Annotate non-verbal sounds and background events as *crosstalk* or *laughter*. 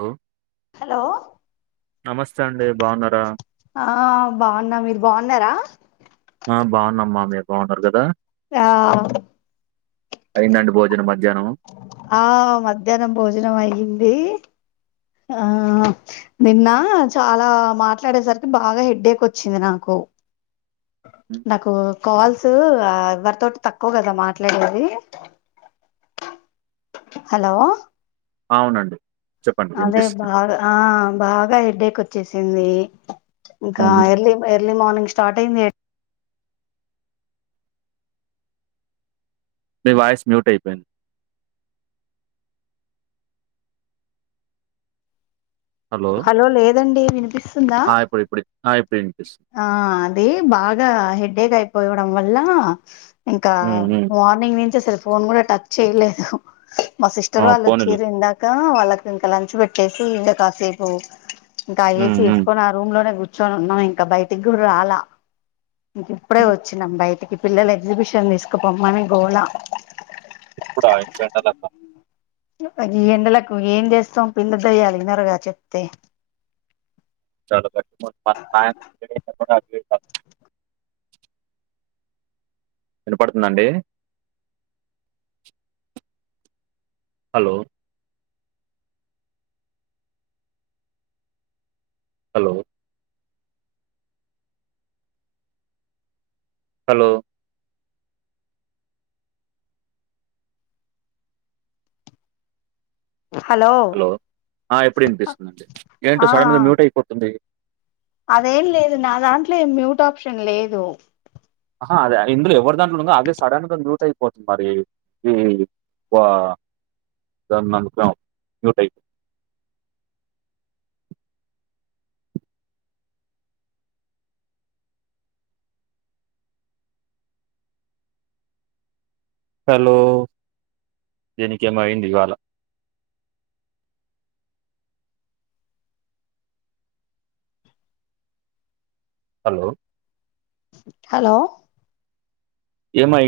hello hello నమస్తే అండి బాగున్నారా ఆ బాగున్న మీరు బాగున్నారా బాగున్నమ్మా మీరు బాగున్నారు కదా ఆ అయిందా అండి భోజనం మధ్యాహ్నం ఆ మధ్యాహ్నం భోజనం అయ్యింది ఆ నిన్న చాలా మాట్లాడేసరికి బాగా హెడఎక్ వచ్చింది నాకు ఉమ్, నాకు కాల్స్ ఎవరితోటి తక్కువ కదా మాట్లాడేది హలో అవునండి చెప్పండి అదే వినిపిస్తుంది బాగా ఆ బాగా హెడేక్ వచ్చేసింది ఇంకా అవును ఎర్లీ ఎర్లీ మార్నింగ్ స్టార్ట్ అయింది మీ వాయిస్ మ్యూట్ అయిపోయింది హలో లేదండి వినపి స్తుందా ఆ ఇప్పుడు ఇప్పుడు ఆ ఇప్పుడు వినిపిస్తుంది అది బాగా హెడ్డేక్ అయిపోయి ల్ వల్ల ఇంకా ఉమ్ ఉమ్ మార్నింగ్ నుంచి అస ఫోన్ కూడా టచ్ చేయలేదు మా ఆ సిస్టర్ వాళ్ళు పోనీలే వచ్చిర్రు ఇందాక ఆ వాళ్ళకి ఇంకా లంచ్ పెట్టేసి ఇ కాసేసి ఓ ఇంకా ఆ ఉమ్ ఏసీ ఉమ్ యేసుకోని ఆ రూమ్ లోనే కు కూర్చొనిన్నాం ఇంకా బయటికి గూడా రాలా ఇంక ఇప్పుడే వచ్చినాం బయటికి పిల్లలు ఎగ్జిబిషన్ తీసుకుపోమని గోలా ఇప్పుడు ఇంత ఎండలల్ల ఈ ఎండలకు ఏం చేస్తాం పిల్ల దయ్యాలు ఇనరుగా చెప్తే చా *unintelligible* సా విన పడుతుందండి హలో హలో హలో హలో ఎప్పుడు అనిపిస్తుందిండి ఆ ఏంటో సడన్గా మ్యూట్ అయిపోతుంది అదేం లేదు నా దాంట్లో మ్యూట్ ఆప్షన్ లేదు అహా అదే ఇందులో ఎవరి దాంట్లో ఉండగా అదే సడన్గా మ్యూట్ అయిపోతుంది మరి ఈ వా దాన్ని అంటున్నాం మ్యూట్ అయిపోతుంది హలో దీనికి ఏమైంది ఇవా ళ హలో హలో ఎమఐ